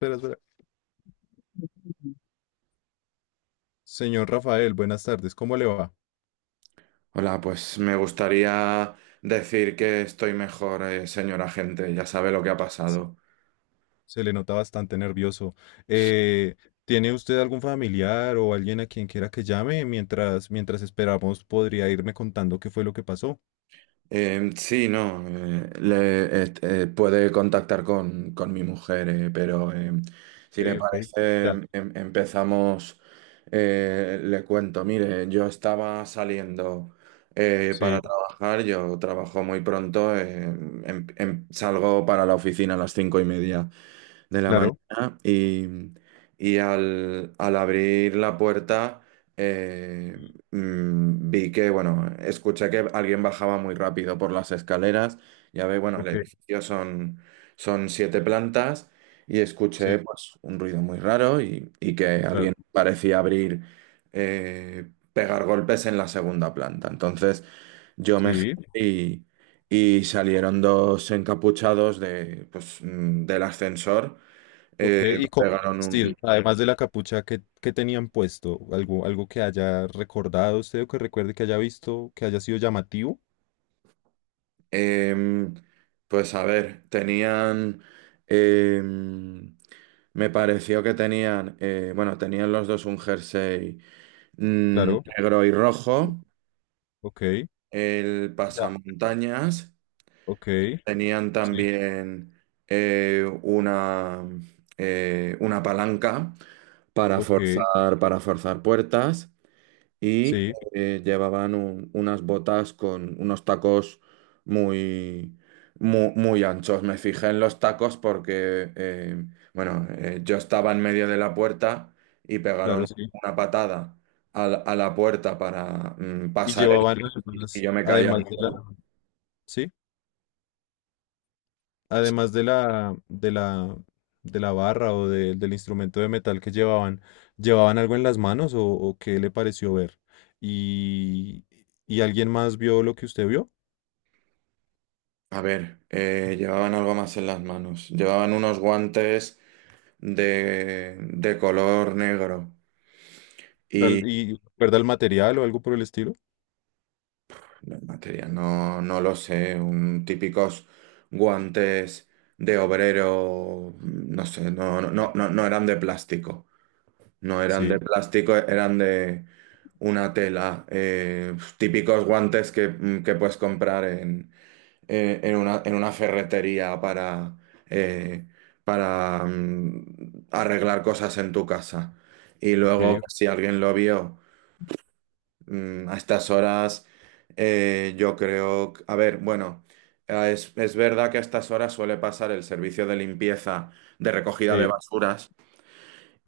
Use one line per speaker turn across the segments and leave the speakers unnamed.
Espera, espera. Señor Rafael, buenas tardes. ¿Cómo le va?
Hola, pues me gustaría decir que estoy mejor, señora agente, ya sabe lo que ha
Sí.
pasado.
Se le nota bastante nervioso. Eh, ¿Tiene usted algún familiar o alguien a quien quiera que llame? Mientras esperamos, podría irme contando qué fue lo que pasó.
Sí, no, puede contactar con mi mujer, pero
Ok,
si le
ok.
parece,
Ya.
empezamos. Le cuento, mire, yo estaba saliendo
Sí,
para trabajar. Yo trabajo muy pronto, salgo para la oficina a las 5:30 de la
claro.
mañana. Y al abrir la puerta, eh, vi que, bueno, escuché que alguien bajaba muy rápido por las escaleras. Ya ve, bueno, el
Ok,
edificio son siete plantas, y
sí,
escuché pues un ruido muy raro, y que
claro.
alguien parecía abrir, pegar golpes en la segunda planta. Entonces yo me giré
Sí,
y salieron dos encapuchados de, pues, del ascensor.
ok.
Me
¿Y cómo
pegaron
vestido?
un.
Además de la capucha, ¿qué tenían puesto? ¿Algo que haya recordado usted o que recuerde que haya visto, que haya sido llamativo?
em, pues, a ver, tenían. em, Me pareció que tenían. Bueno, tenían los dos un jersey
Claro.
negro y rojo.
Ok.
El
Ya.
pasamontañas.
Ok.
Tenían
Sí.
también eh, una, una palanca para
Ok.
forzar, puertas. y
Sí,
Llevaban unas botas con unos tacos muy, anchos. Me fijé en los tacos porque, bueno, yo estaba en medio de la puerta, y pegaron
claro, sí.
una patada a la puerta para
Y
pasar, y
llevaban
y
algunas,
yo me caí.
además de la, sí, además de la barra o del instrumento de metal que llevaban, ¿llevaban algo en las manos o qué le pareció ver? ¿Y, y alguien más vio lo que usted vio?
A ver, llevaban algo más en las manos. Llevaban unos guantes de color negro.
¿Y recuerda el material o algo por el estilo?
Los materiales, no, no lo sé, un típicos guantes de obrero, no sé, no, no, no, no no eran de plástico, no eran de
Sí,
plástico, eran de una tela, típicos guantes que, que puedes comprar en una ferretería para, eh, arreglar cosas en tu casa. Y
ok,
luego,
ok,
si alguien lo vio. A estas horas, yo creo, a ver, bueno, es verdad que a estas horas suele pasar el servicio de limpieza, de recogida de
sí,
basuras,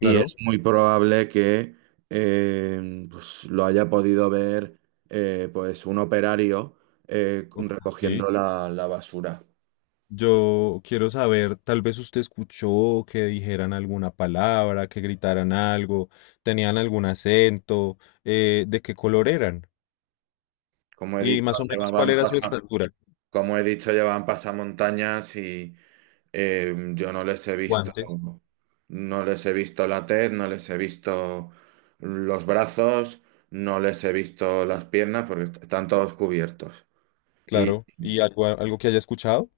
y es muy probable que pues, lo haya podido ver pues un operario
Ok, sí.
recogiendo la basura.
Yo quiero saber, tal vez usted escuchó que dijeran alguna palabra, que gritaran algo, tenían algún acento, de qué color eran
Como he
y
dicho,
más o menos cuál
llevaban
era su estatura.
como he dicho, llevaban pasamontañas. Yo no les he visto,
Guantes.
no les he visto la tez, no les he visto los brazos, no les he visto las piernas porque están todos cubiertos. Y
Claro, y algo, algo que haya escuchado.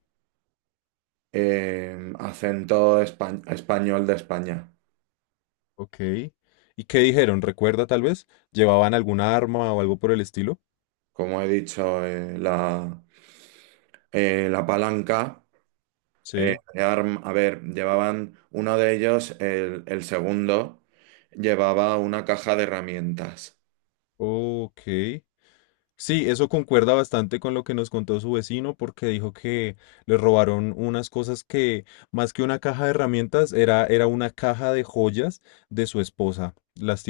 acento español de España.
Ok. ¿Y qué dijeron? ¿Recuerda tal vez? ¿Llevaban alguna arma o algo por el estilo?
Como he dicho, la palanca,
Sí.
a ver, llevaban uno de ellos, el segundo, llevaba una caja de herramientas.
Ok. Sí, eso concuerda bastante con lo que nos contó su vecino, porque dijo que le robaron unas cosas que, más que una caja de herramientas, era una caja de joyas de su esposa.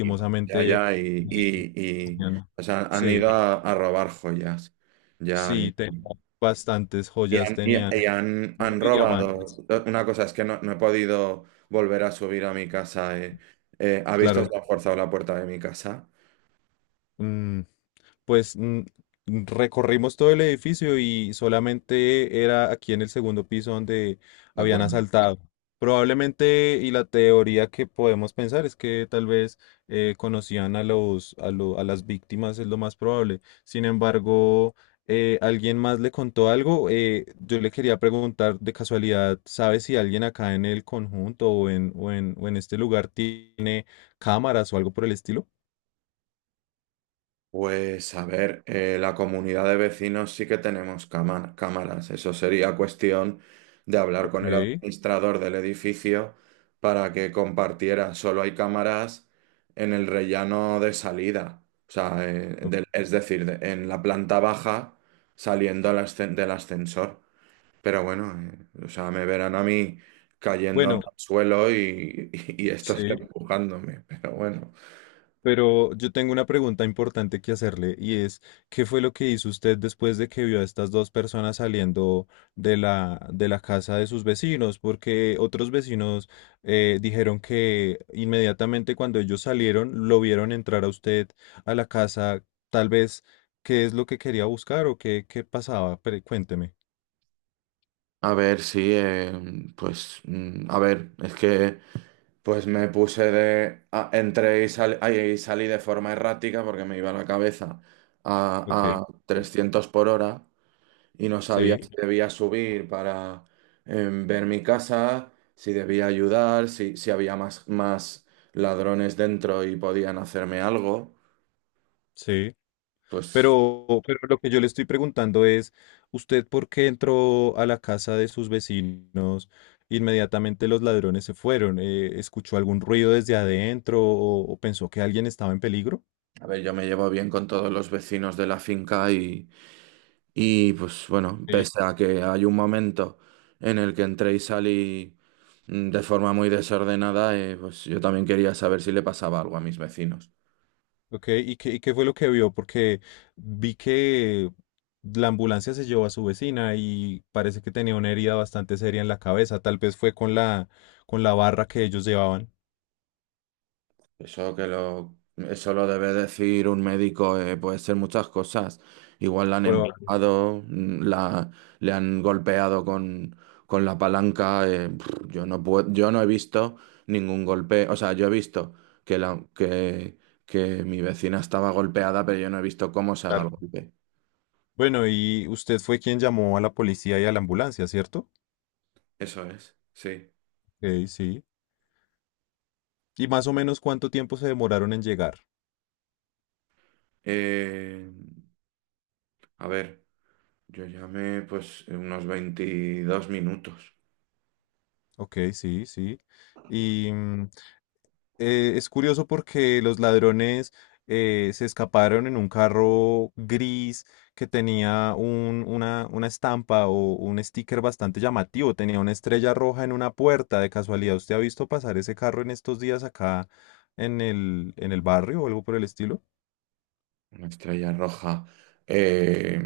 Y no. Ya, ya, y,
tenían-
o sea, han
sí,
ido a, robar joyas. Ya,
sí, te-
y,
bastantes
y
joyas
han,
tenían.
y- y han, han robado. Una cosa es que no, no he podido volver a subir a mi casa. ¿Ha visto
Claro,
que ha forzado la puerta de mi casa?
mm, pues mm, recorrimos todo el edificio y solamente era aquí en el segundo piso donde
¿De
habían
acuerdo?
asaltado. Probablemente, y la teoría que podemos pensar es que tal vez conocían a los, a a las víctimas, es lo más probable. Sin embargo, alguien más le contó algo. Yo le quería preguntar de casualidad, ¿sabes si alguien acá en el conjunto o en este lugar tiene cámaras o algo por el estilo?
Pues a ver, la comunidad de vecinos sí que tenemos cámaras. Eso sería cuestión de hablar
Ok.
con el administrador del edificio para que compartiera. Solo hay cámaras en el rellano de salida. O sea,
Ok.
es decir, en la planta baja saliendo del ascensor. Pero bueno, o sea, me verán a mí cayéndome
Bueno.
al suelo y, y estos
Sí.
empujándome. Pero bueno.
Pero yo tengo una pregunta importante que hacerle y es, ¿qué fue lo que hizo usted después de que vio a estas dos personas saliendo de la casa de sus vecinos? Porque otros vecinos dijeron que inmediatamente cuando ellos salieron lo vieron entrar a usted a la casa, tal vez, ¿qué es lo que quería buscar o qué pasaba? Cuénteme.
A ver, sí, pues, a ver, es que pues me puse de. Entré y, salí de forma errática porque me iba la cabeza a,
Ok,
300 por hora, y no
sí.
sabía si
Sí,
debía subir para ver mi casa, si debía ayudar, si había más ladrones dentro y podían hacerme algo.
sí.
Pues,
Pero lo que yo le estoy preguntando es, ¿usted por qué entró a la casa de sus vecinos? Inmediatamente los ladrones se fueron. ¿Escuchó algún ruido desde adentro o pensó que alguien estaba en peligro?
a ver, yo me llevo bien con todos los vecinos de la finca. Y pues bueno,
Sí.
pese a que hay un momento en el que entré y salí de forma muy desordenada, pues yo también quería saber si le pasaba algo a mis vecinos.
Ok, ¿y qué fue lo que vio? Porque vi que la ambulancia se llevó a su vecina y parece que tenía una herida bastante seria en la cabeza. Tal vez fue con la barra que ellos llevaban.
Eso lo debe decir un médico, puede ser muchas cosas. Igual la han
Probable.
empujado, le han golpeado con la palanca. Yo no puedo, yo no he visto ningún golpe. O sea, yo he visto que, la, que, que mi vecina estaba golpeada, pero yo no he visto cómo se ha dado el
Claro.
golpe.
Bueno, y usted fue quien llamó a la policía y a la ambulancia, ¿cierto?
Eso es, sí.
Ok, sí. ¿Y más o menos cuánto tiempo se demoraron en llegar?
Eh, a ver, yo llamé pues unos 22 minutos.
Ok, sí, sí. Y mm, es curioso porque los ladrones se escaparon en un carro gris que tenía una estampa o un sticker bastante llamativo. Tenía una estrella roja en una puerta. De casualidad, ¿usted ha visto pasar ese carro en estos días acá en el barrio o algo por el estilo?
Una estrella roja. Eh,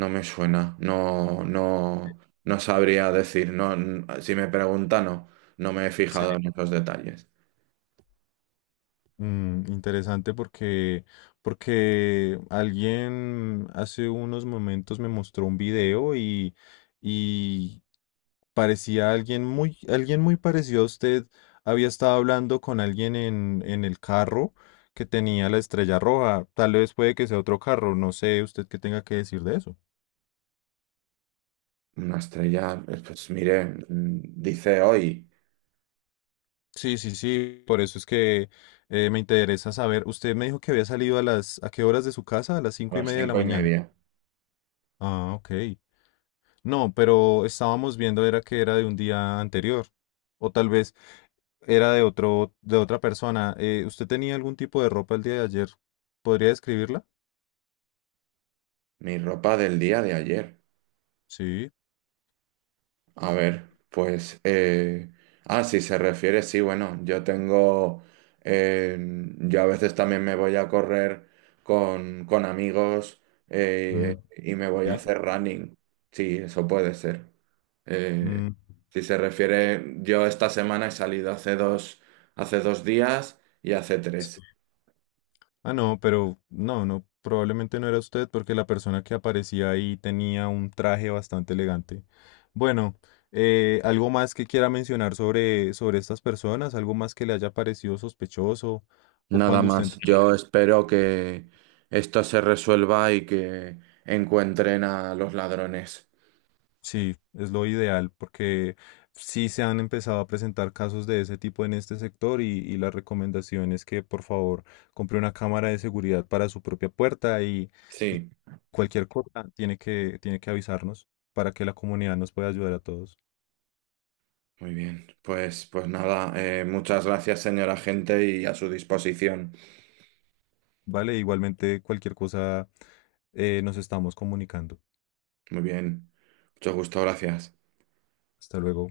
No me suena, no, no, no sabría decir, no, si me pregunta, no, no me he fijado en esos detalles.
Mm, interesante porque, porque alguien hace unos momentos me mostró un video y parecía alguien muy parecido a usted. Había estado hablando con alguien en el carro que tenía la estrella roja. Tal vez puede que sea otro carro, no sé usted qué tenga que decir de eso.
Una estrella, pues mire, dice hoy,
Sí, sí, sí, por eso es que me interesa saber. Usted me dijo que había salido a las, ¿a qué horas de su casa? A las
a
cinco y
las
media de la
cinco y
mañana.
media,
Ah, ok. No, pero estábamos viendo era que era de un día anterior. O tal vez era de otro, de otra persona. ¿Usted tenía algún tipo de ropa el día de ayer? ¿Podría describirla?
Mi ropa del día de ayer.
Sí.
A ver, pues. Ah, si se refiere, sí, bueno, yo tengo. eh, Yo a veces también me voy a correr con amigos,
Mm,
y me voy a
sí.
hacer running. Sí, eso puede ser. Eh,
Mm,
si se refiere, yo esta semana he salido hace 2 días y hace
sí.
tres.
Ah, no, pero no, no, probablemente no era usted porque la persona que aparecía ahí tenía un traje bastante elegante. Bueno, ¿algo más que quiera mencionar sobre, sobre estas personas? ¿Algo más que le haya parecido sospechoso? ¿O
Nada
cuando usted
más. Yo espero que esto se resuelva y que encuentren a los ladrones.
sí, es lo ideal porque sí se han empezado a presentar casos de ese tipo en este sector y la recomendación es que por favor compre una cámara de seguridad para su propia puerta y
Sí.
cualquier cosa tiene que avisarnos para que la comunidad nos pueda ayudar a todos.
Muy bien, pues nada, muchas gracias, señora agente, y a su disposición.
Vale, igualmente cualquier cosa nos estamos comunicando.
Muy bien, mucho gusto, gracias.
Hasta luego.